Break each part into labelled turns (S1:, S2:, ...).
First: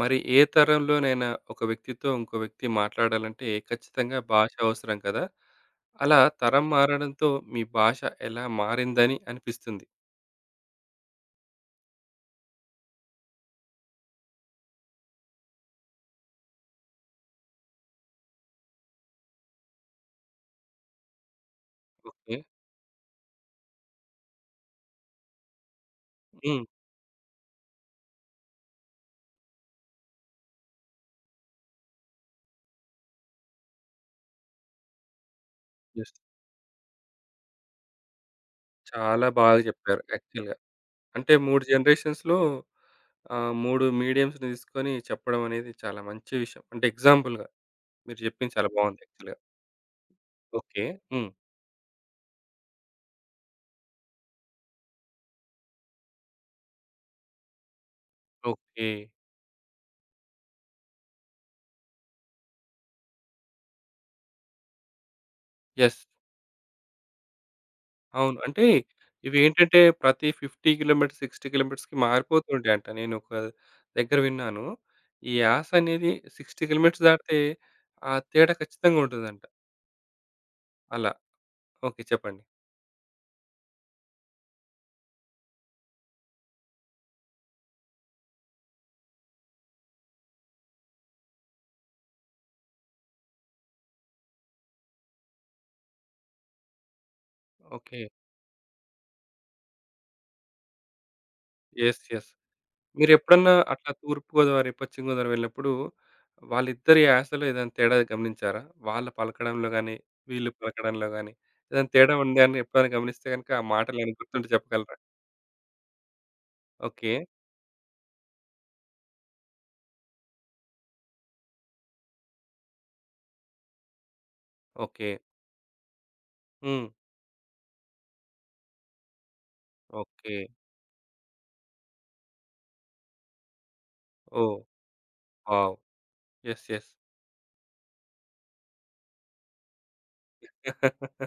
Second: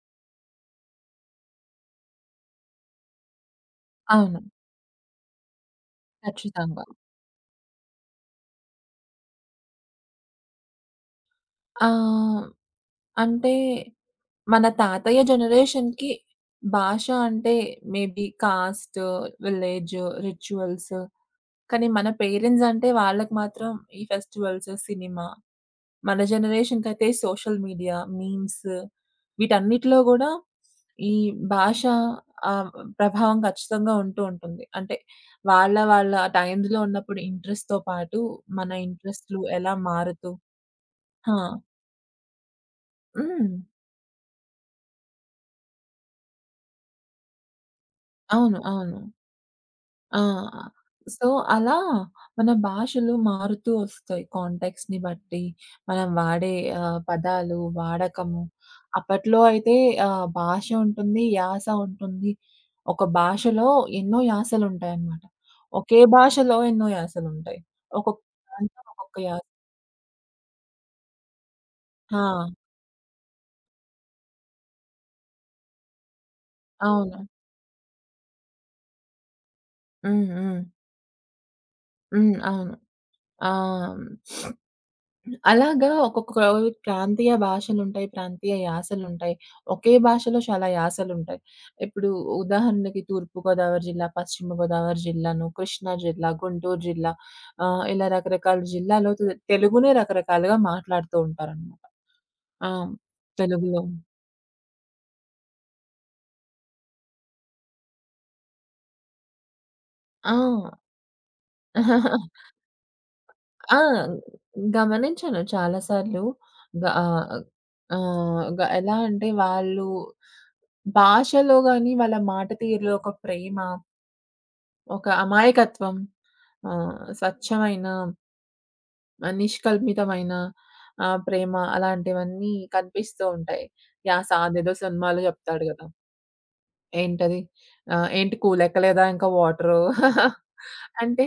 S1: మరి ఏ తరంలోనైనా ఒక వ్యక్తితో ఇంకో వ్యక్తి మాట్లాడాలంటే ఖచ్చితంగా
S2: అవును.
S1: భాష అవసరం కదా! అలా తరం
S2: ఖచ్చితంగా.
S1: మారడంతో మీ భాష ఎలా మారిందని అనిపిస్తుంది?
S2: ఆహ్, అంటే మన తాతయ్య జనరేషన్‌కి భాష అంటే మేబీ కాస్ట్, విలేజ్, రిచువల్స్. కానీ మన
S1: ఓకే.
S2: పేరెంట్స్ అంటే వాళ్ళకి మాత్రం ఈ ఫెస్టివల్స్, సినిమా. మన
S1: హ్మ్.
S2: జనరేషన్‌కైతే సోషల్ మీడియా, మీమ్స్ వీటన్నిటిలో గూడా ఈ భాష ఆహ్, ప్రభావం ఖచ్చితంగా ఉంటూ ఉంటుంది. అంటే వాళ్ళ వాళ్ళ
S1: యెస్.
S2: టైమ్స్‌లో ఉన్నప్పుడు ఇంట్రెస్ట్‌తో పాటు మన
S1: చాలా
S2: ఇంట్రెస్ట్‌లు
S1: బాగా
S2: ఎలా
S1: చెప్పారు
S2: మారుతూ
S1: యాక్చువల్‌గా. అంటే
S2: ఆ!
S1: 3 జనరేషన్స్‌లో
S2: హ్మ్.
S1: 3 మీడియమ్స్‌ని తీసుకొని చెప్పడం అనేది చాలా మంచి విషయం. అంటే ఎగ్జాంపుల్‌గా మీరు చెప్పింది
S2: అవును.
S1: చాలా
S2: అవును.
S1: బాగుంది యాక్చువల్‌గా.
S2: ఆ!
S1: ఓకే.
S2: సో,
S1: హ్మ్.
S2: అలా మన భాషలు మారుతూ వస్తాయి. కాంటాక్ట్స్‌ని బట్టి, మనం వాడే పదాలు, వాడకము.
S1: ఓకే.
S2: అప్పట్లో అయితే భాష ఉంటుంది, యాస ఉంటుంది. ఒక భాషలో ఎన్నో యాసలుంటాయన్నమాట.
S1: యెస్.
S2: ఒకే భాషలో ఎన్నో యాసలుంటాయి. ఒక్కొక్క
S1: అవును. అంటే
S2: ప్రాంతం ఒక్కొక్క యాస.
S1: ఇవేంటంటే ప్రతి 50 కిలోమీటర్స్, 60 కిలోమీటర్స్‌కి
S2: ఆ!
S1: మారిపోతుంటాయంట. నేను ఒక దగ్గర విన్నాను. ఈ యాస అనేది 60 కిలోమీటర్స్
S2: అవును.
S1: దాటితే ఆ తేడా ఖచ్చితంగా ఉంటుందంట.
S2: హ్మ్. హ్మ్.
S1: అలా. ఓకే.
S2: హ్మ్.
S1: చెప్పండి.
S2: అవును. ఆ! అలాగా ఒక్కొక్క ప్రాంతీయ భాషలుంటాయి. ప్రాంతీయ యాసలుంటాయి. ఒకే భాషలో చాలా యాసలుంటాయి. ఇప్పుడు ఉదాహరణకి తూర్పు గోదావరి జిల్లా, పశ్చిమ గోదావరి జిల్లాను, కృష్ణా జిల్లా, గుంటూరు జిల్లా
S1: ఓకే.
S2: ఇలా రకరకాల జిల్లాలో తెలుగునే రకరకాలుగా మాట్లాడుతూ ఉంటారనమాట.
S1: యెస్. యెస్.
S2: ఆ!
S1: మీరెప్పుడన్నా
S2: తెలుగులో
S1: అట్లా తూర్పుగోదావరి, పశ్చిమ గోదావరి వెళ్ళినప్పుడు వాళ్ళిద్దరి యాసలో ఏదైనా తేడా గమనించారా? వాళ్ళు పలకడంలో గాని,
S2: ఆ!
S1: వీళ్ళు పలకడంలో గాని ఏదైనా తేడా ఉంది అని ఎప్పుడైనా గమనిస్తే గనుక ఆ
S2: ఆ!
S1: మాటలేమైనా గుర్తుంటే చెప్పగలరా?
S2: గమనించాను చాలా సార్లు. గ
S1: ఓకే.
S2: ఆహ్, ఆహ్, గ ఎలా అంటే వాళ్ళు భాషలో గాని, వాళ్ళ మాట తీరులో ఒక ప్రేమ, ఒక
S1: ఓకే.
S2: అమాయకత్వం,
S1: హ్మ్.
S2: స్వచ్ఛమైన, నిష్కల్మితమైన
S1: ఓకే.
S2: ప్రేమ అలాంటివన్నీ కనిపిస్తూ ఉంటాయి. యాస
S1: ఓహ్!
S2: అదేదో సినిమాలో చెప్తాడు
S1: వావ్!
S2: గదా!
S1: యెస్. యెస్.
S2: ఏంటది? ఏంటి కూలెక్కలేదా ఇంకా వాటరు? అంటే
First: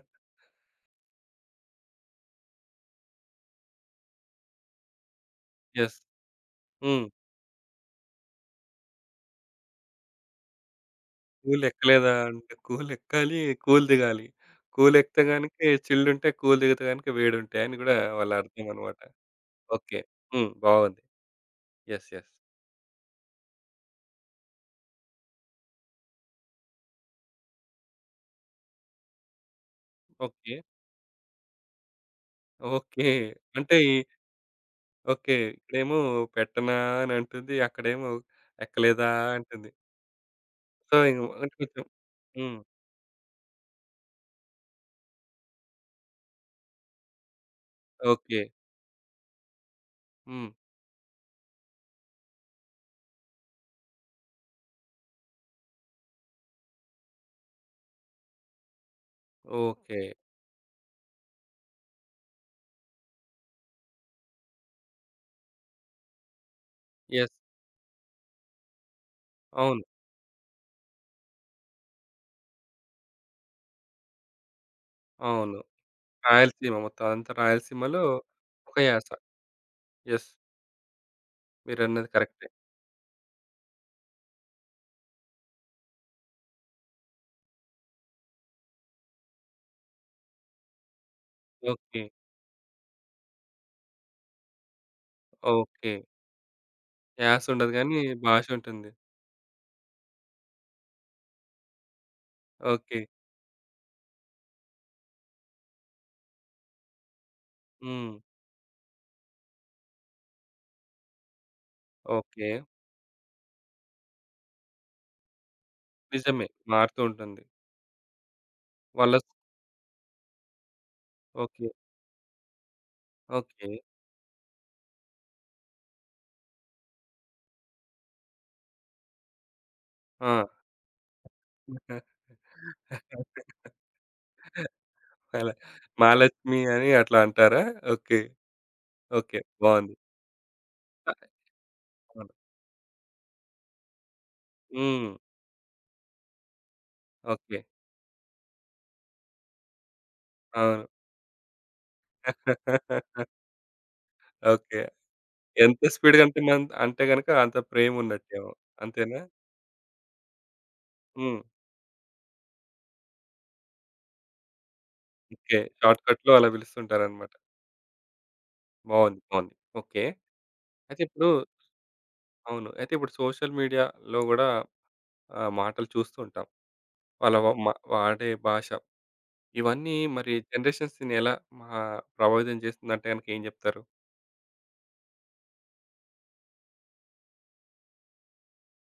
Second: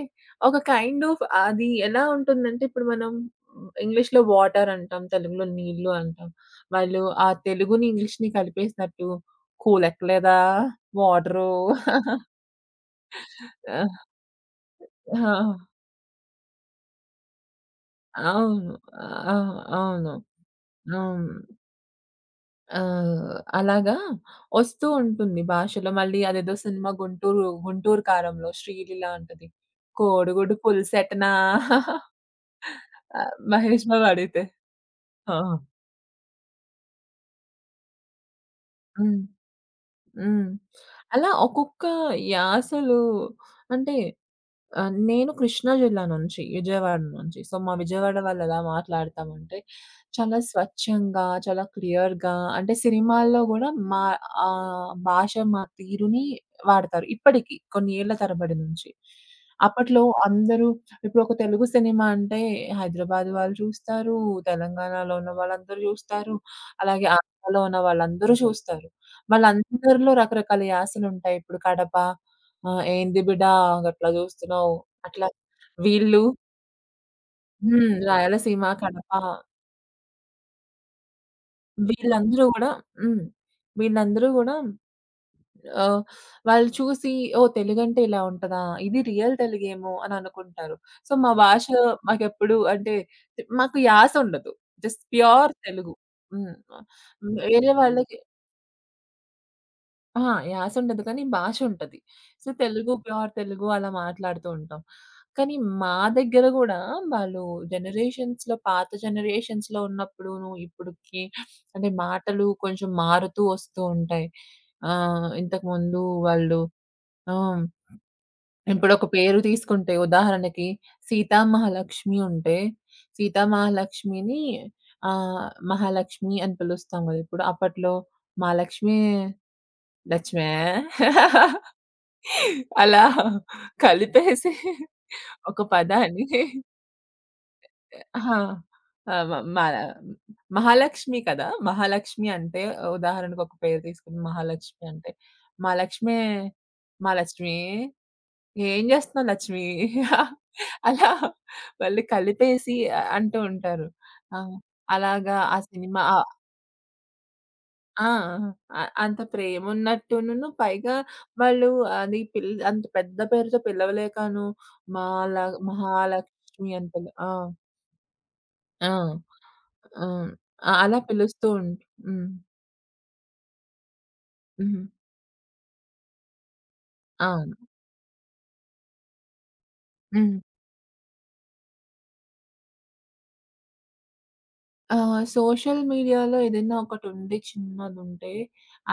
S2: ఒక కైండ్ ఆఫ్ అది ఎలా ఉంటుందంటే ఇప్పుడు మనం ఇంగ్లీష్‌లో వాటర్ అంటాం. తెలుగులో నీళ్ళు
S1: యెస్.
S2: అంటాం. వాళ్ళు
S1: హ్మ్.
S2: ఆ తెలుగుని, ఇంగ్లీష్‌ని కలిపేసినట్టు కూలెక్కలేదా? వాటరు.
S1: కూల్ ఎక్కలేదా అంటే కూల్ ఎక్కాలి, కూల్
S2: ఆహ్,
S1: దిగాలి. కూల్ ఎక్కితే గనుక
S2: ఆ!
S1: చిల్డ్ ఉంటాయి. కూల్ దిగితే గనుక వేడుంటాయి అని గూడా వాళ్ళ అర్థం
S2: అవును.
S1: అన్నమాట.
S2: ఆ!
S1: ఓకే.
S2: అవును.
S1: హ్మ్. బాగుంది.
S2: అవును.
S1: యెస్. యెస్.
S2: అలాగా ఒస్తూ ఉంటుంది భాషలో. మళ్ళీ అదేదో సినిమా 'గుంటూరు గుంటూరు కారంలో' శ్రీలీల అంటది.
S1: ఓకే.
S2: కోడిగుడ్డు పులుసెటనా
S1: ఓకే. అంటే
S2: మహేష్
S1: ఈ
S2: బాబు అడిగితే.
S1: ఓకే.
S2: ఆ!
S1: ఇక్కడేమో పెట్టనా అని అంటుంది. అక్కడేమో ఎక్కలేదా
S2: హ్మ్.
S1: అంటుంది.
S2: హ్మ్.
S1: సో, ఇంగ
S2: అలా
S1: అంటే కొంచెం
S2: ఒక్కొక్క
S1: హ్మ్.
S2: యాసలు అంటే నేను కృష్ణా జిల్లా నుంచి, విజయవాడ నుంచి. సో, మా విజయవాడ
S1: ఓకే.
S2: వాళ్ళెలా మాట్లాడతామంటే, చాలా
S1: హ్మ్.
S2: స్వచ్ఛంగా, చాలా క్లియర్‌గా అంటే సినిమాల్లో గూడా మా భాష, మా తీరుని వాడతారు. ఇప్పటికి కొన్ని ఏళ్ల తరబడి నుంచి.
S1: ఓకే.
S2: అప్పట్లో అందరూ ఇప్పుడు ఒక తెలుగు సినిమా అంటే హైదరాబాద్ వాళ్ళు చూస్తారు, తెలంగాణలో ఉన్న వాళ్ళందరూ చూస్తారు, అలాగే
S1: యెస్.
S2: ఆంధ్రాలో ఉన్న వాళ్ళందరూ చూస్తారు.
S1: అవును.
S2: వాళ్ళందరిలో రకరకాల యాసలుంటాయి. ఇప్పుడు కడప "ఏంది బిడ్డ గట్లా జూస్తున్నావు?" అట్లా
S1: అవును.
S2: వీళ్ళు
S1: రాయలసీమ మొత్తం అదంతా రాయలసీమలో
S2: రాయలసీమ,
S1: ఒక యాస.
S2: కడప
S1: యెస్. మీరన్నది
S2: వీళ్ళందరూ
S1: కరెక్టే.
S2: గూడా హ్మ్. వీళ్ళందరూ గూడా ఆహ్, వాళ్ళు చూసి ఓహ్! తెలుగంటే ఇలా ఉంటదా? ఇది రియల్ తెలుగేమో అని అనుకుంటారు. సో, మా భాష
S1: ఓకే.
S2: మాకెప్పుడు అంటే మాకు యాస ఉండదు. Just pure
S1: okay.
S2: తెలుగు. హ్మ్.
S1: యాస
S2: వేరే
S1: ఉండదు గానీ
S2: వాళ్ళకి
S1: భాష ఉంటుంది.
S2: అహా! యాస ఉండదు. కానీ భాష ఉంటది. So, Telugu
S1: okay.
S2: Pure Telugu అలా మాట్లాడుతూ ఉంటాం. కానీ మా దగ్గర గూడా వాళ్ళు
S1: హ్మ్.
S2: జనరేషన్స్‌లో పాత జనరేషన్స్‌లో ఉన్నప్పుడును, ఇప్పుడుకి అంటే మాటలు
S1: ఓకే.
S2: కొంచెం మారుతూ వస్తూ ఉంటాయి. ఇంతకుముందు
S1: నిజమే.
S2: వాళ్ళు
S1: మారుతూ
S2: ఆ!
S1: ఉంటుంది.
S2: ఇప్పుడొక
S1: వాళ్ళ
S2: పేరు తీసుకుంటే ఉదాహరణకి 'సీతా
S1: ఓకే.
S2: మహాలక్ష్మి' ఉంటే, 'సీతా
S1: ఓకే.
S2: మహాలక్ష్మిని' 'మహాలక్ష్మి' అని పిలుస్తాం గదా! ఇప్పుడు. అప్పట్లో 'మహాలక్ష్మి
S1: ఆ!
S2: లక్ష్మే' అలా కలిపేసి
S1: మల
S2: ఒక పదాన్ని
S1: మహాలక్ష్మి అని అట్లా అంటారా? ఓకే.
S2: ఆహా! ఆ! మ
S1: ఓకే.
S2: మన
S1: బావుంది.
S2: మహాలక్ష్మి కదా! మహాలక్ష్మి
S1: అవును.
S2: అంటే ఉదాహరణకు ఒక పేరు తీసుకుని మహాలక్ష్మి
S1: హ్మ్.
S2: అంటే, మా లక్ష్మే, మా లక్ష్మి
S1: ఓకే.
S2: ఏం జేస్తున్నావు లక్ష్మి
S1: అవును.
S2: అలా వాళ్ళు కలిపేసి అంటూ ఉంటారు. ఆ!
S1: ఓకే.
S2: అలాగా ఆ
S1: ఎంత
S2: సినిమా
S1: స్పీడ్‌గా
S2: ఆహ్,
S1: అంటే మన్ అంటే గనక అంత ప్రేమ
S2: ఆ!
S1: ఉన్నట్టేమో.
S2: అంత
S1: అంతేనా?
S2: ప్రేమున్నట్టును పైగా
S1: హ్మ్.
S2: వాళ్ళు అది పిల్ అంత పెద్ద పేరుతో పిలవలేకను మాల
S1: ఓకే. షార్ట్‌కట్‌లో అలా
S2: మహాలక్ష్మి అని పిల ఆ!
S1: పిలుస్తుంటారన్నమాట.
S2: ఆ!
S1: బావుంది. బావుంది. ఓకే.
S2: అవును. అలా
S1: అయితే ఇప్పుడు
S2: పిలుస్తూ ఉంట్ హ్మ్.
S1: అవును. అయితే ఇప్పుడు సోషల్ మీడియాలో గూడా
S2: హుహు.
S1: మాటలు చూస్తూ ఉంటాం. వాళ్ళ వ
S2: అవును.
S1: మ వాడే భాష. ఇవన్నీ మరి
S2: హ్మ్.
S1: జనరేషన్స్‌ని ఎలా మా ప్రభావితం చేస్తుందంటే గనక ఏం జెప్తారు?
S2: సోషల్ మీడియాలో ఏదైనా ఒకటుండి చిన్నదుంటే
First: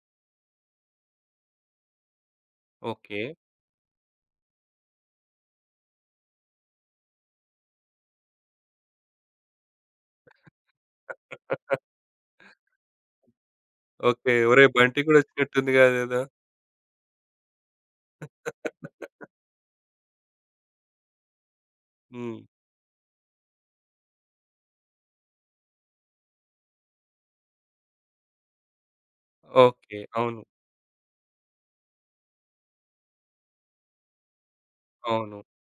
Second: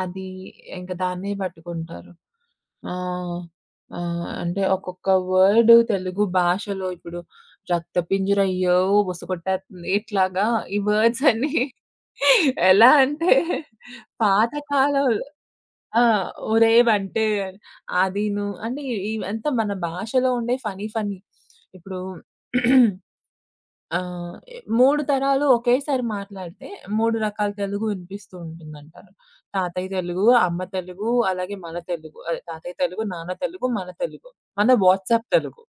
S2: అది ఇంక దాన్నే పట్టుకుంటారు. ఆ!
S1: ఓకే.
S2: అంటే ఒక్కొక్క వర్డ్ తెలుగు భాషలో ఇప్పుడు రక్తపింజర అయ్యో! బుసకొట్టేత్తంది. ఇట్లాగా ఈ వర్డ్స్ అన్నీ ఎలా అంటే
S1: ఓకే. ఒరేయ్! బంటి
S2: పాతకాలం
S1: గూడా వచ్చినట్టుంది
S2: ఆ!
S1: గదేదో.
S2: ఒరేవంటే అదీను అంటే ఇవంతా మన భాషలో ఉండే ఫన్నీ ఫన్నీ. ఇప్పుడు
S1: హ్మ్.
S2: ఆహ్, 3 తరాలు ఒకేసారి మాట్లాడితే 3 రకాల తెలుగు వినిపిస్తూ ఉంటుందంటారు. తాతయ్య
S1: ఓకే.
S2: తెలుగు,
S1: అవును.
S2: అమ్మ తెలుగు, అలాగే మన తెలుగు. అదే తాతయ్య తెలుగు, నాన్న తెలుగు, మన తెలుగు. మన వాట్సాప్
S1: అవును.
S2: తెలుగు.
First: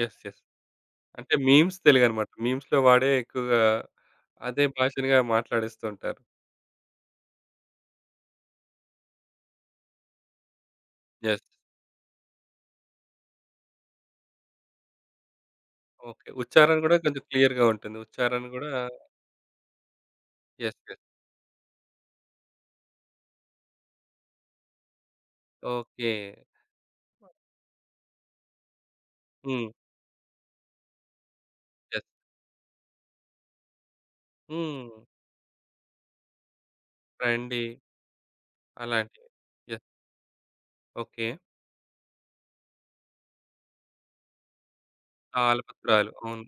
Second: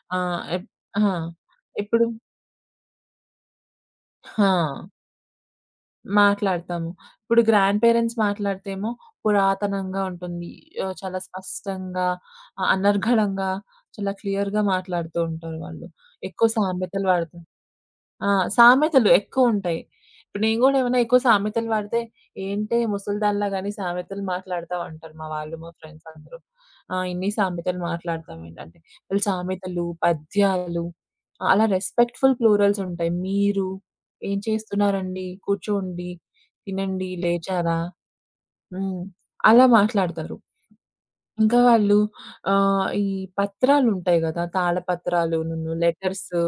S1: యెస్.
S2: ఆ!
S1: యెస్.
S2: ఎప్ ఆ!
S1: అంటే మీమ్స్
S2: ఇప్పుడు
S1: తెలుగనమాట. మీమ్స్‌లో వాడే ఎక్కువగా అదే
S2: ఆ!
S1: భాషనిగా మాట్లాడేస్తూ ఉంటారు.
S2: మాట్లాడతాము. ఇప్పుడు గ్రాండ్ పేరెంట్స్ మాట్లాడితేమో పురాతనంగా ఉంటుంది. చాలా
S1: యెస్.
S2: స్పష్టంగా, అనర్గళంగా, చాలా క్లియర్‌గా మాట్లాడుతూ ఉంటారు వాళ్ళు.
S1: ఓకే.
S2: ఎక్కువ
S1: ఉచ్చారణ గూడా
S2: సామెతలు
S1: కొంచెం
S2: వాడతారు.
S1: క్లియర్‌గా ఉంటుంది.
S2: ఆ!
S1: ఉచ్చారణ గూడా
S2: సామెతలు ఎక్కువుంటాయి. ఇప్పుడు నేను గూడా
S1: యెస్.
S2: ఏమైనా
S1: యెస్.
S2: ఎక్కువ సామెతలు వాడితే, "ఏంటే ముసలిదానిలా గాని సామెతలు మాట్లాడతావు" అంటారు మా వాళ్ళు, మా ఫ్రెండ్స్
S1: ఓకే.
S2: అందరూ. "ఆ! ఇన్ని సామెతలు మాట్లాడతావేంటి" అంటే,
S1: హ్మ్.
S2: "సామెతలు, పద్యాలు" ఆ, అలా
S1: యెస్.
S2: రెస్పెక్ట్‌ఫుల్ ప్లూరల్స్ ఉంటాయి. "మీరు" ఏం
S1: హ్మ్.
S2: చేస్తున్నారండి? కూర్చోండి, తినండి,
S1: రండి
S2: లేచారా? హ్మ్.
S1: అలాంటివి.
S2: అలా
S1: యెస్.
S2: మాట్లాడతారు.
S1: ఓకే.
S2: ఇంకా వాళ్ళు ఈ పత్రాలుంటాయి గదా! తాళపత్రాలును,
S1: తాళపత్రాలు.
S2: లెటర్స్
S1: అవును.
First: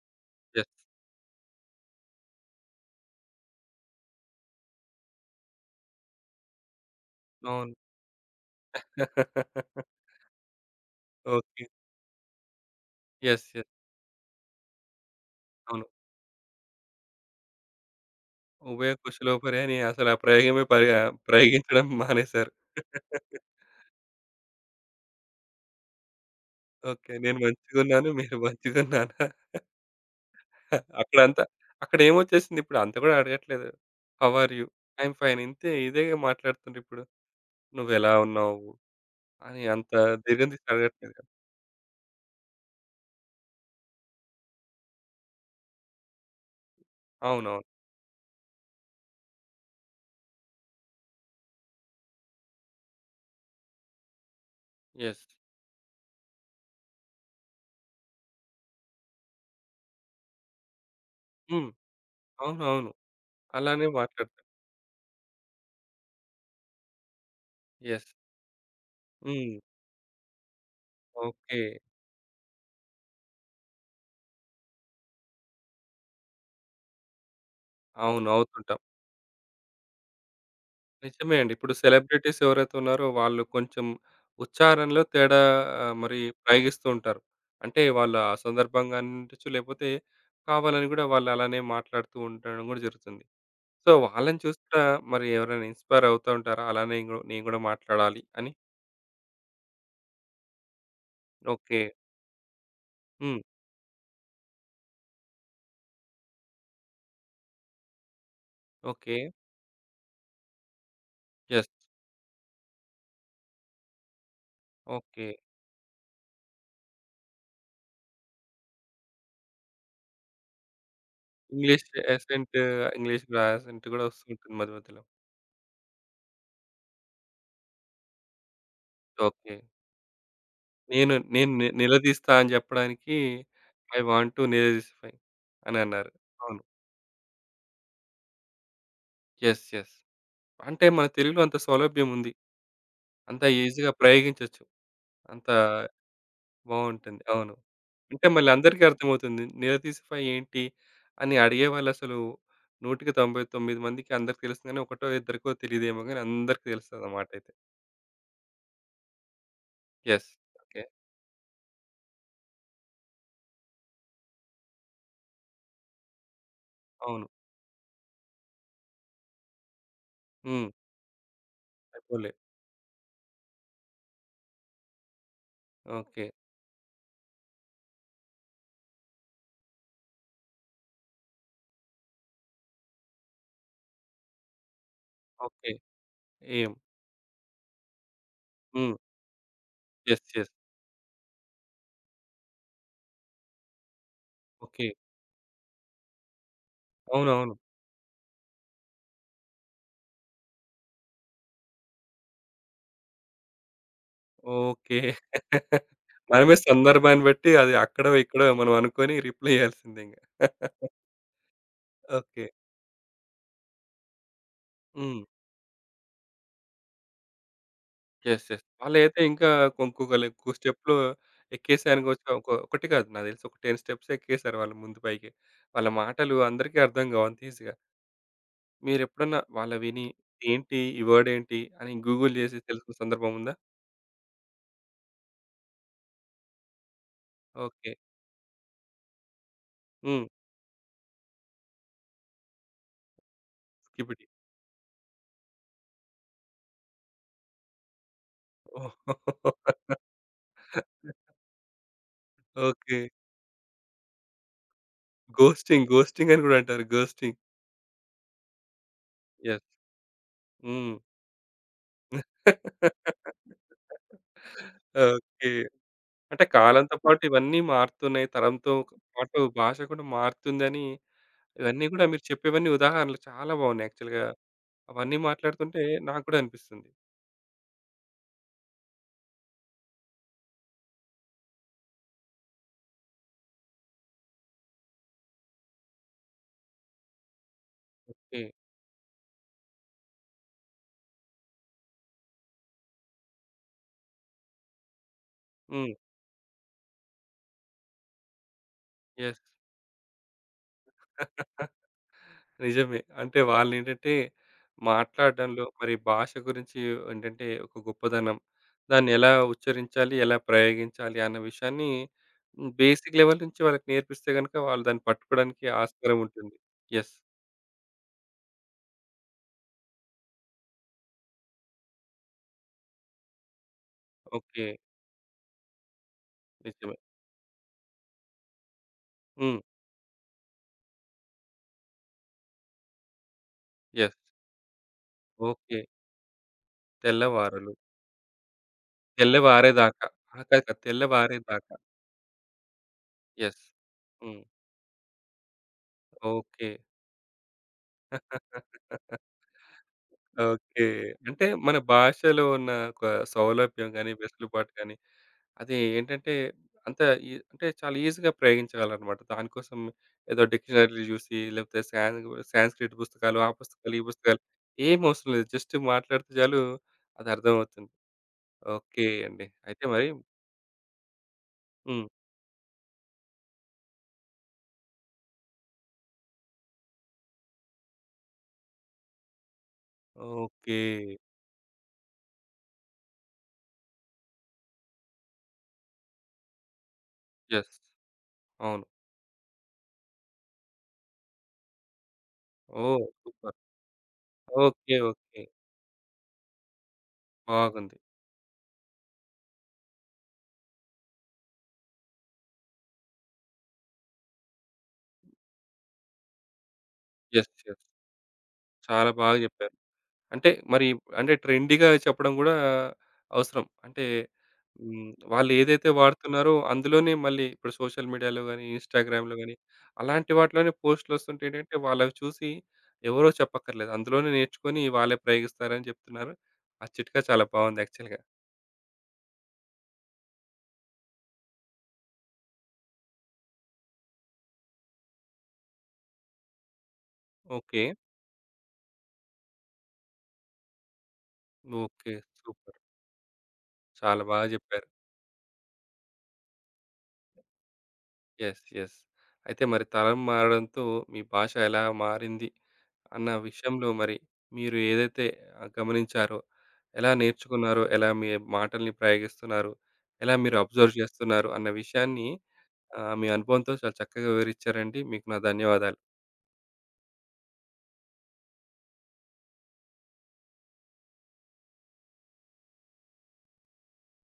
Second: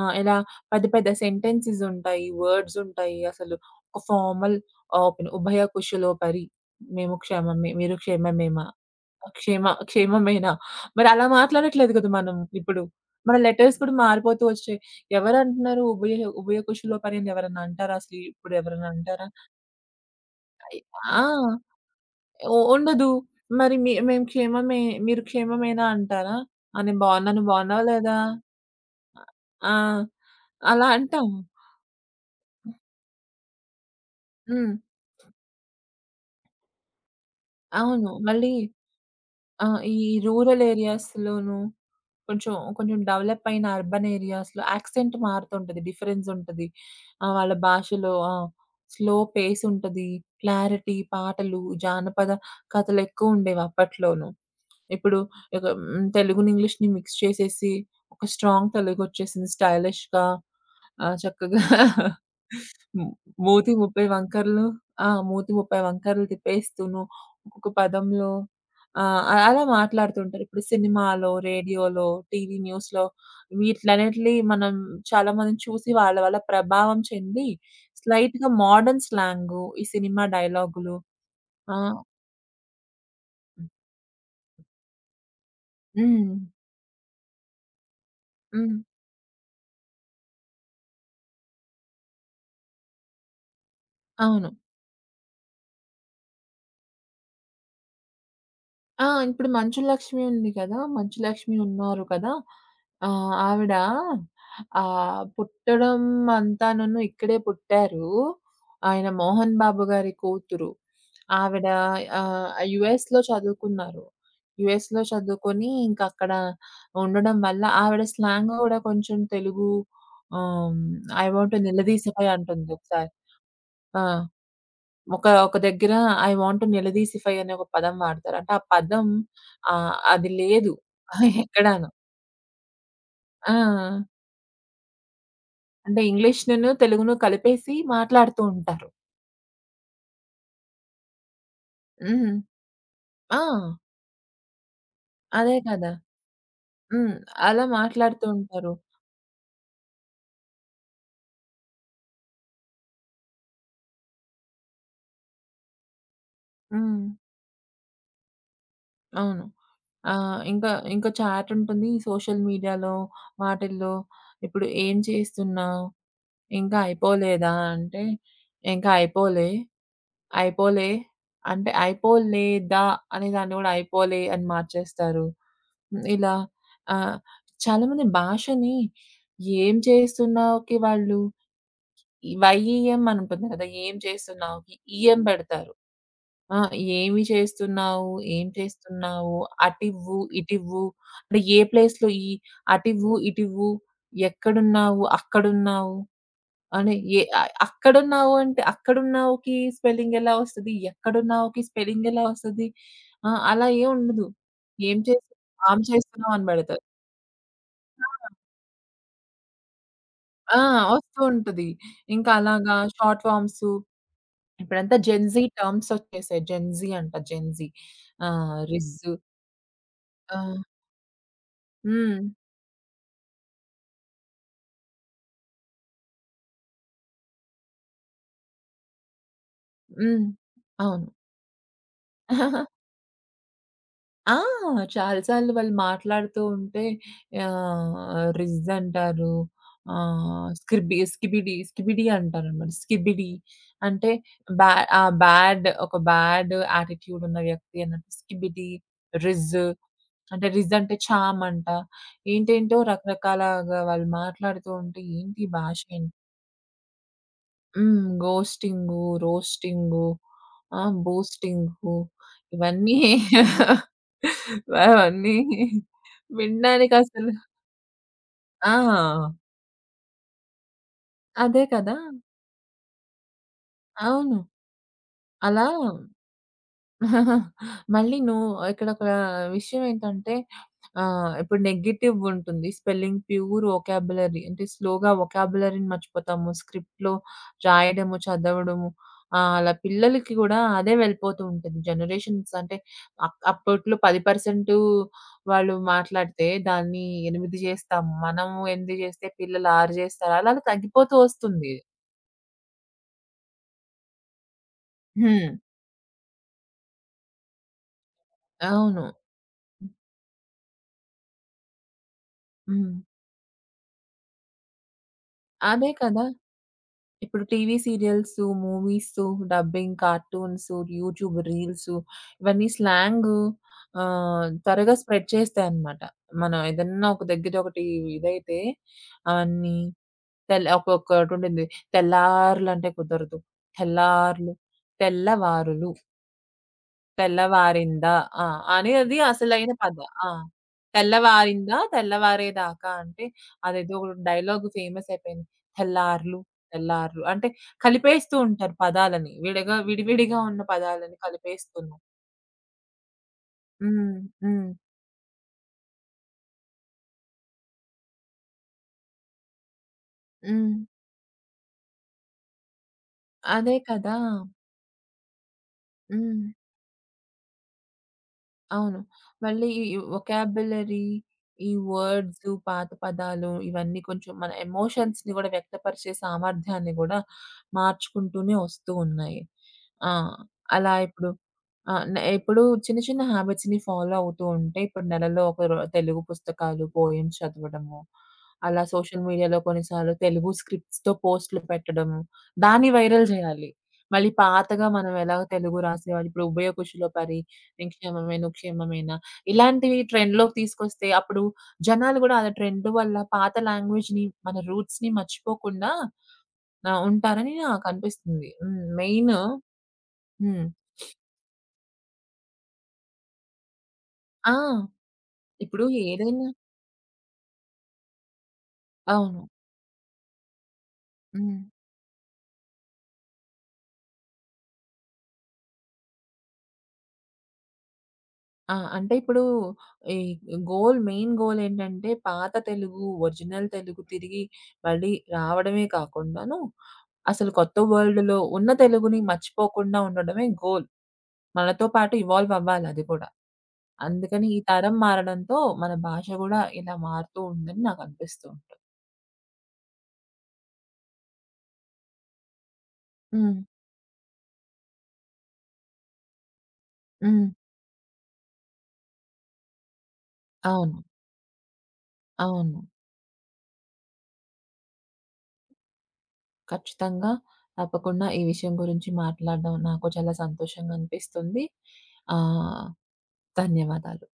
S2: ఇలా
S1: యెస్.
S2: పెద్ద పెద్ద సెంటెన్సెస్ ఉంటాయి. వర్డ్స్ ఉంటాయి. అసలు ఒక ఫార్మల్ ఓపెన్ ఉభయ కుశలో పరి. మేము క్షేమమే.
S1: అవును.
S2: మీరు క్షేమమేమా? క్షేమమేనా? మరి అలా
S1: ఓకే.
S2: మాట్లాడట్లేదు కదా మనం ఇప్పుడు. మన
S1: యెస్. యెస్.
S2: లెటర్స్ కూడా మారిపోతూ వచ్చాయి. ఎవరంటున్నారు
S1: అవును.
S2: ఉభయ ఉభయ కుశలోపరి అని ఎవరన్నా అంటారా అసలు ఇప్పుడు ఎవరన్నా
S1: 'ఉభయ
S2: అంటారా?
S1: కుశలోపరి' అని అసలు ఆ ప్రయోగమే
S2: అయ్ ఆ!
S1: ప్రయోగించడం మానేశారు.
S2: ఉండదు. మరి మేము క్షేమమే మీరు క్షేమమేనా అంటారా? ఆ! నేను
S1: ఓకే.
S2: బాగున్నా.
S1: నేను
S2: నువ్వు బాగున్నావా
S1: మంచిగున్నాను.
S2: లేదా?
S1: మీరు మంచిగున్నారా?
S2: ఆ! అలా అంటాము.
S1: అక్కడంతా అక్కడేమొచ్చేసింది ఇప్పుడు అంత గూడా అడగట్లేదు. How are you?
S2: హ్మ్.
S1: ఐయామ్ ఫైన్ ఇంతే ఇదే మాట్లాడుతుండ్రిప్పుడు.
S2: అవును.
S1: నువ్వెలా
S2: మళ్ళీ
S1: ఉన్నావు? అని అంత
S2: ఈ
S1: దీర్ఘం
S2: రూరల్
S1: తీసి అడగట్లేదు కదా!
S2: ఏరియాస్‌లోను కొంచెం, కొంచెం డెవలప్ అయిన అర్బన్ ఏరియాస్‌లో యాక్సెంట్ మారుతుంటది. డిఫరెన్స్ ఉంటది. వాళ్ళ
S1: అవును.
S2: భాషలో స్లో పేస్ ఉంటది. క్లారిటీ, పాటలు, జానపద కథలెక్కువుండేవి అప్పట్లోను. ఇప్పుడు
S1: యెస్.
S2: ఒక తెలుగుని, ఇంగ్లీష్‌ని మిక్స్ చేసేసి ఒక స్ట్రాంగ్ తెలుగొచ్చేసింది. స్టైలిష్‌గా చక్కగా
S1: హ్మ్. అవునవును.
S2: హ్మ్. మూతి
S1: అలానే
S2: 30
S1: మాట్లాడతారు.
S2: వంకర్లు మూతి 30 వంకర్లు తిప్పేస్తూను ఒక్కొక్క
S1: యెస్.
S2: పదంలో ఆహ్, అ
S1: హ్మ్.
S2: అలా మాట్లాడుతుంటారు. ఇప్పుడు సినిమాలో,
S1: ఓకే.
S2: రేడియోలో, టీవీ న్యూస్‌లో వీటిలన్నిటిని మనం చాలామందిని చూసి వాళ్ళ వల్ల ప్రభావం చెంది
S1: అవును.
S2: స్లైట్‌గా
S1: అవుతుంటాం.
S2: మోడర్న్ స్లాంగు, ఈ సినిమా డైలాగులు
S1: నిజమే అండి. ఇప్పుడు
S2: ఆ!
S1: సెలబ్రిటీస్ ఎవరైతే ఉన్నారో వాళ్ళు కొంచెం ఉచ్చారణలో తేడా మరి
S2: హ్మ్.
S1: ప్రయోగిస్తూ ఉంటారు. అంటే వాళ్ళ
S2: హ్మ్.
S1: సందర్భంగాన్ని ఉండొచ్చు, లేకపోతే కావాలని గూడా వాళ్ళు అలానే మాట్లాడుతూ ఉండడం గూడా జరుగుతుంది. సో, వాళ్ళని
S2: అవును.
S1: చూసి కూడా మరి ఎవరైనా ఇన్‌స్పైర్ అవుతా ఉంటారా? అలానే నేను గూడా మాట్లాడాలి అని.
S2: ఇప్పుడు మంచు లక్ష్మి ఉంది కదా! మంచు లక్ష్మి
S1: ఓకే.
S2: ఉన్నారు కదా!
S1: హ్మ్.
S2: ఆవిడ పుట్టడం అంతానను ఇక్కడే పుట్టారు. ఆయన
S1: ఓకే.
S2: మోహన్ బాబు గారి కూతురు. ఆవిడ
S1: యెస్.
S2: ఆహ్, యూఎస్‌లో చదువుకున్నారు. యూఎస్‌లో
S1: ఓకే.
S2: చదువుకొని ఇంకా అక్కడ ఉండడం వల్ల ఆవిడ స్లాంగ్ కూడా కొంచెం Telugu ah, I want to
S1: English
S2: నిలదీసిపోయి
S1: యాసెంట్,
S2: అంటుంది ఒకసారి.
S1: ఇంగ్లీష్ యాసెంట్
S2: ఆ!
S1: గూడా వస్తుంటుంది మధ్య మధ్యలో.
S2: ఒక ఒక దగ్గర ఐ వాంట్ టు నిలదీసిఫై అనే ఒక పదం వాడతారు. అంటే ఆ పదం
S1: ఓకే.
S2: అది లేదు
S1: నేను నేను ని
S2: ఎక్కడాను.
S1: నిలదీస్తా అని జెప్పడానికి
S2: ఆ!
S1: ఐ వాంట్ టు నిలదీసిఫై అని
S2: అంటే
S1: అన్నారు. అవును.
S2: ఇంగ్లీష్‌నును, తెలుగును కలిపేసి మాట్లాడుతూ ఉంటారు.
S1: యెస్. యెస్. అంటే మన తెలుగులో అంత సౌలభ్యం ఉంది.
S2: హ్మ్. ఆ!
S1: అంత ఈజీగా ప్రయోగించొచ్చు. అంత
S2: అదే కదా! హ్మ్.
S1: బావుంటుంది. అవును.
S2: అలా
S1: అంటే
S2: మాట్లాడుతూ
S1: మళ్ళీ
S2: ఉంటారు.
S1: అందరికీ అర్థమవుతుంది. నిలదీసిఫై ఏంటి అని అడిగేవాళ్ళు అసలు నూటికి 99 మందికి అందరికి తెలుస్తుంది గానీ, ఒకటో ఇద్దరికో తెలీదేమో గానీ అందరికి
S2: హ్మ్.
S1: తెలుస్తదన్నమాట అయితే.
S2: అవును.
S1: యెస్.
S2: ఆహ్, ఇంకా
S1: ఓకే.
S2: ఇంకా చాట్ ఉంటుంది. సోషల్ మీడియాలో వాటిల్లో ఇప్పుడు ఏం చేస్తున్నావు? ఇంకా
S1: అవును.
S2: అయిపోలేదా అంటే, ఇంకా అయిపోలే.
S1: హ్మ్.
S2: అయిపోలే అంటే
S1: అయిపోలే.
S2: అయిపోలేదా అనే దాన్ని గూడా అయిపోలే అని మార్చేస్తారు.
S1: ఓకే.
S2: ఇలా ఆహ్, చాలామంది భాషని ఏం చేస్తున్నావుకి వాళ్ళు ఈ వైఈఎం అని ఉంటుంది కదా! ఏం చేస్తున్నావుకి ఈఎం
S1: ఓకే.
S2: పెడతారు. ఆ!
S1: ఏం
S2: ఏమి చేస్తున్నావు? ఏం
S1: హ్మ్.
S2: చేస్తున్నావు? అటివ్వు,
S1: యెస్. యెస్.
S2: ఇటివ్వు అంటే ఏ ప్లేస్‌లో ఈ అటివ్వు, ఇటివ్వు,
S1: ఓకే.
S2: ఎక్కడున్నావు, అక్కడున్నావు. అని
S1: అవునవును.
S2: అక్కడున్నావు అంటే అక్కడున్నావుకి స్పెల్లింగ్ ఎలా వస్తది? ఎక్కడున్నావుకి స్పెల్లింగ్ ఎలా వస్తది? అలా ఏం ఉండదు. ఏం
S1: ఓకే.
S2: చేసి ఆమ్ చేస్తున్నావు అని
S1: మనమే
S2: పెడతారు.
S1: సందర్భాన్ని బట్టి అది అక్కడో, ఇక్కడో మనం అనుకోని రిప్లై ఇయ్యాల్సిందే ఇంగ.
S2: ఆ! వస్తూ ఉంటది. ఇంకా
S1: ఓకే.
S2: అలాగా షార్ట్ ఫార్మ్స్ ఇప్పుడంతా
S1: హ్మ్.
S2: జెన్‌జీ టర్మ్స్ వచ్చేసాయి. జెన్‌జీ అంట జెన్‌జీ.
S1: యెస్. యెస్.
S2: రిజ్.
S1: వాళ్ళైతే ఇంకా ఇంకొకళ్ళు
S2: ఆ!
S1: ఎక్కువ స్టెప్‌లు
S2: హ్మ్.
S1: ఎక్కేసారనుకోవచ్చు. ఒకటి కాదు నాకు తెలిసి ఒక 10 స్టెప్స్ ఎక్కేసారు వాళ్ళు ముందు పైకి. వాళ్ళ మాటలు అందరికీ అర్థం కావు అంత ఈజీగా. మీరెప్పుడన్నా వాళ్ళ విని
S2: హ్మ్.
S1: ఏంటి? ఈ
S2: అవును.
S1: వర్డ్ ఏంటి? అని గూగుల్ చేసి తెలుసుకున్న సందర్భం ఉందా?
S2: ఆ! చాలా సార్లు వాళ్ళు మాట్లాడుతూ ఉంటే
S1: ఓకే.
S2: ఆహ్, రిజ్ అంటారు.
S1: హ్మ్.
S2: ఆహ్, స్క్రిబి స్కిబిడి, స్కిబిడి అంటారనమాట. స్కిబిడి అంటే
S1: స్కిబిడి.
S2: బ్యా ఆహ్, బ్యాడ్ ఒక బ్యాడ్ యాటిట్యూడ్ ఉన్న వ్యక్తి అన్నట్టు స్కిబిడి,
S1: ఓహ్!
S2: రిజ్ రిజ్ అంటే చామ్ అంట. ఏంటేంటో
S1: ఓకే.
S2: రకరకాలగా వాళ్ళు మాట్లాడుతూ ఉంటే ఏంటి ఈ భాష
S1: ఘోస్టింగ్, ఘోస్టింగ్ అని గూడా అంటారు. ఘోస్టింగ్.
S2: ఘోస్టింగు,
S1: యెస్.
S2: రోస్టింగు,
S1: హ్మ్.
S2: బూస్టింగు ఇవన్నీ
S1: ఓకే.
S2: అవన్నీ
S1: అంటే
S2: వినడానికి
S1: కాలంతో పాటు
S2: అసలు
S1: ఇవన్నీ మారుతున్నాయి. తరంతో పాటు
S2: ఆ!
S1: భాష కూడా మారుతుందని
S2: అదే
S1: ఇవన్నీ
S2: కదా!
S1: గూడా మీరు చెప్పేవన్నీ ఉదాహరణలు చాలా బాగున్నాయి యాక్చువల్‌గా.
S2: అవును.
S1: అవన్నీ
S2: అలా
S1: మాట్లాడుతుంటే నాకు గూడా అనిపిస్తుంది.
S2: మళ్ళీ నువ్వు ఇక్కడ ఒక విషయం ఏంటంటే ఆ! ఇప్పుడు నెగెటివ్ ఉంటుంది. స్పెల్లింగ్, ప్యూర్ వొకాబులరీ అంటే స్లోగా వొకాబులరీని మర్చిపోతాము. స్క్రిప్ట్‌లో రాయడము,
S1: ఓకే.
S2: చదవడము. అలా పిల్లలకి గూడా అదే వెళ్ళిపోతూ ఉంటుంది. జనరేషన్స్ అంటే అప్పట్లో 10% వాళ్ళు
S1: హ్మ్.
S2: మాట్లాడితే దాన్ని 8 జేస్తాము. మనము 8 జేస్తే
S1: యెస్.
S2: పిల్లలు 6 జేస్తారు. అలా అలా తగ్గిపోతూ వస్తుంది.
S1: నిజమే. అంటే వాళ్ళేంటంటే
S2: హ్మ్.
S1: మాట్లాడడంలో మరి భాష గురించి ఏంటంటే ఒక గొప్పదనం,
S2: అవును.
S1: దాన్నెలా ఉచ్చరించాలి, ఎలా ప్రయోగించాలి అన్న విషయాన్ని హ్మ్.
S2: హ్మ్.
S1: బేసిక్ లెవెల్ నుంచి వాళ్ళకి నేర్పిస్తే గనుక వాళ్ళు దాన్ని పట్టుకోవడానికి
S2: అదే
S1: ఆస్కారం
S2: కదా!
S1: ఉంటుంది. యెస్.
S2: ఇప్పుడు TV serials, movies, dubbing, cartoons, YouTube reels ఇవన్నీ స్లాంగు
S1: ఓకే.
S2: త్వరగా స్ప్రెడ్ చేస్తాయన్నమాట. మనం
S1: నిజమే.
S2: ఏదన్నా ఒక దగ్గర ఒకటి ఇదైతే
S1: హ్మ్.
S2: అవన్నీ ఒకొక్కటుంటుంది. తెల్లార్లంటే కుదరదు.
S1: యెస్.
S2: తెల్లార్లు
S1: ఓకే.
S2: తెల్లవారులు.
S1: తెల్లవారలు.
S2: తెల్లవారిందా? ఆ! అని అది అసలైన పద.
S1: తెల్లవారేదాకా.
S2: ఆ!
S1: ఆ! కాదు. కాదు. తెల్లవారేదాకా.
S2: తెల్లవారిందా? తెల్లవారేదాకా అంటే
S1: యెస్.
S2: అదేదో
S1: హ్మ్.
S2: డైలాగ్ ఫేమస్ అయిపోయింది. తెల్లార్లు,
S1: ఓకే.
S2: తెల్లార్లు అంటే కలిపేస్తూ ఉంటారు పదాలని. విడగా విడివిడిగా ఉన్న
S1: ఓకే.
S2: పదాలని
S1: అంటే మన
S2: కలిపేస్తున్నారు.
S1: భాషలో ఉన్న ఒక సౌలభ్యం గాని,
S2: హ్మ్. హ్మ్.
S1: వెసులుబాటు గాని అది ఏంటంటే అంత ఈ అంటే చాలా ఈజీగా ప్రయోగించగలనమాట. దానికోసం ఏదో
S2: హ్మ్.
S1: డిక్షనరీలు జూసి, లేకపోతే సాన్స్‌క్రిట్ పుస్తకాలు, ఆ
S2: అదే
S1: పుస్తకాలు, ఈ
S2: కదా!
S1: పుస్తకాలు ఏమవసరం లేదు. జస్ట్ మాట్లాడితే
S2: హ్మ్.
S1: చాలు అది అర్థమవుతుంది.
S2: అవును.
S1: ఓకే అండి.
S2: మళ్ళీ
S1: అయితే
S2: ఈ
S1: మరి
S2: వొకాబులరీ, ఈ
S1: హ్మ్.
S2: వర్డ్స్, పాత పదాలు ఇవన్నీ కొంచెం మన ఎమోషన్స్‌ని గూడా వ్యక్తపరిచే సామర్థ్యాన్ని గూడా మార్చుకుంటూనే వస్తూ ఉన్నాయి. ఆ!
S1: ఓకే.
S2: అలా ఇప్పుడు ఆహ్, న ఇప్పుడు చిన్న చిన్న హ్యాబిట్స్‌ని ఫాలో అవుతూ ఉంటే ఇప్పుడు నెలలో ఒక రో తెలుగు పుస్తకాలు, పోయెమ్స్
S1: యెస్.
S2: చదవడము, అలా
S1: అవును.
S2: సోషల్ మీడియాలో కొన్నిసార్లు తెలుగు స్క్రిప్ట్స్‌తో పోస్ట్‌లు పెట్టడము, దాన్ని
S1: ఓహ్!
S2: Viral
S1: super.
S2: జేయాలి. మళ్ళీ పాతగా
S1: ఓకే.
S2: మనం ఎలా
S1: ఓకే.
S2: తెలుగు రాసేవాళ్ళు ఇప్పుడు ఉభయ కుషిలో పరి నేను
S1: బాగుంది.
S2: క్షేమమేను, క్షేమమేనా? ఇలాంటివి ట్రెండ్‌లోకి తీసుకొస్తే అప్పుడు జనాలు గూడా ఆ ట్రెండ్ వల్ల పాత లాంగ్వేజ్‌ని, మన రూట్స్‌ని మర్చిపోకుండా
S1: యెస్.
S2: ఉంటారని
S1: యెస్.
S2: నాకనిపిస్తుంది.
S1: చాలా
S2: మెయిన్
S1: బాగా జెప్పారు. అంటే
S2: హ్మ్.
S1: మరి అంటే ట్రెండీగా చెప్పడం గూడా అవసరం. అంటే
S2: ఆ!
S1: హ్మ్. వాళ్ళు
S2: ఇప్పుడు
S1: ఏదైతే
S2: ఏదైనా
S1: వాడుతున్నారో అందులోనే మళ్ళీ ఇప్పుడు సోషల్ మీడియాలో గాని, ఇన్‌స్టాగ్రామ్‌లో
S2: అవును.
S1: గాని అలాంటి వాటిలోనే పోస్ట్‌లొస్తుంటే
S2: హ్మ్.
S1: ఏంటంటే వాళ్ళవి చూసి ఎవరో చెప్పక్కర్లేదు. అందులోనే నేర్చుకొని వాళ్ళే ప్రయోగిస్తారని చెప్తున్నారు. ఆ చిట్కా చాలా బావుంది యాక్చువల్‌గా.
S2: ఆ! అంటే ఇప్పుడు ఈ గోల్ మెయిన్ గోల్ ఏంటంటే పాత తెలుగు, ఒరిజినల్ తెలుగు తిరిగి మళ్ళీ రావడమే కాకుండాను, అసలు కొత్త
S1: ఓకే.
S2: వరల్డ్‌లో ఉన్న తెలుగుని మర్చిపోకుండా ఉండడమే గోల్. మనతో పాటు
S1: ఓకే.
S2: Evolve
S1: super.
S2: అవ్వాలి అది కూడా.
S1: చాలా బాగా
S2: అందుకని ఈ
S1: జెప్పారు.
S2: తరం మారడంతో మన భాష గూడా ఇలా మారుతూ ఉందని నాకనిపిస్తూ
S1: యెస్.
S2: ఉంటుంది.
S1: యెస్. అయితే మరి తరం మారడంతో మీ భాష ఎలా మారింది? అన్న
S2: హ్మ్.
S1: విషయంలో మరి మీరు ఏదైతే గమనించారో, ఎలా
S2: హ్మ్.
S1: నేర్చుకున్నారో, ఎలా మీ మాటల్ని ప్రయోగిస్తున్నారు, ఎలా మీరు అబ్జర్వ్
S2: అవును.
S1: చేస్తున్నారు అన్న విషయాన్ని
S2: అవును.
S1: మీ అనుభవంతో చాలా చక్కగా వివరించారండి. మీకు నా ధన్యవాదాలు.
S2: ఖచ్చితంగా. తప్పకుండా ఈ విషయం గురించి మాట్లాడడం నాకు చాలా సంతోషంగా అనిపిస్తుంది. ఆహ్, ధన్యవాదాలు.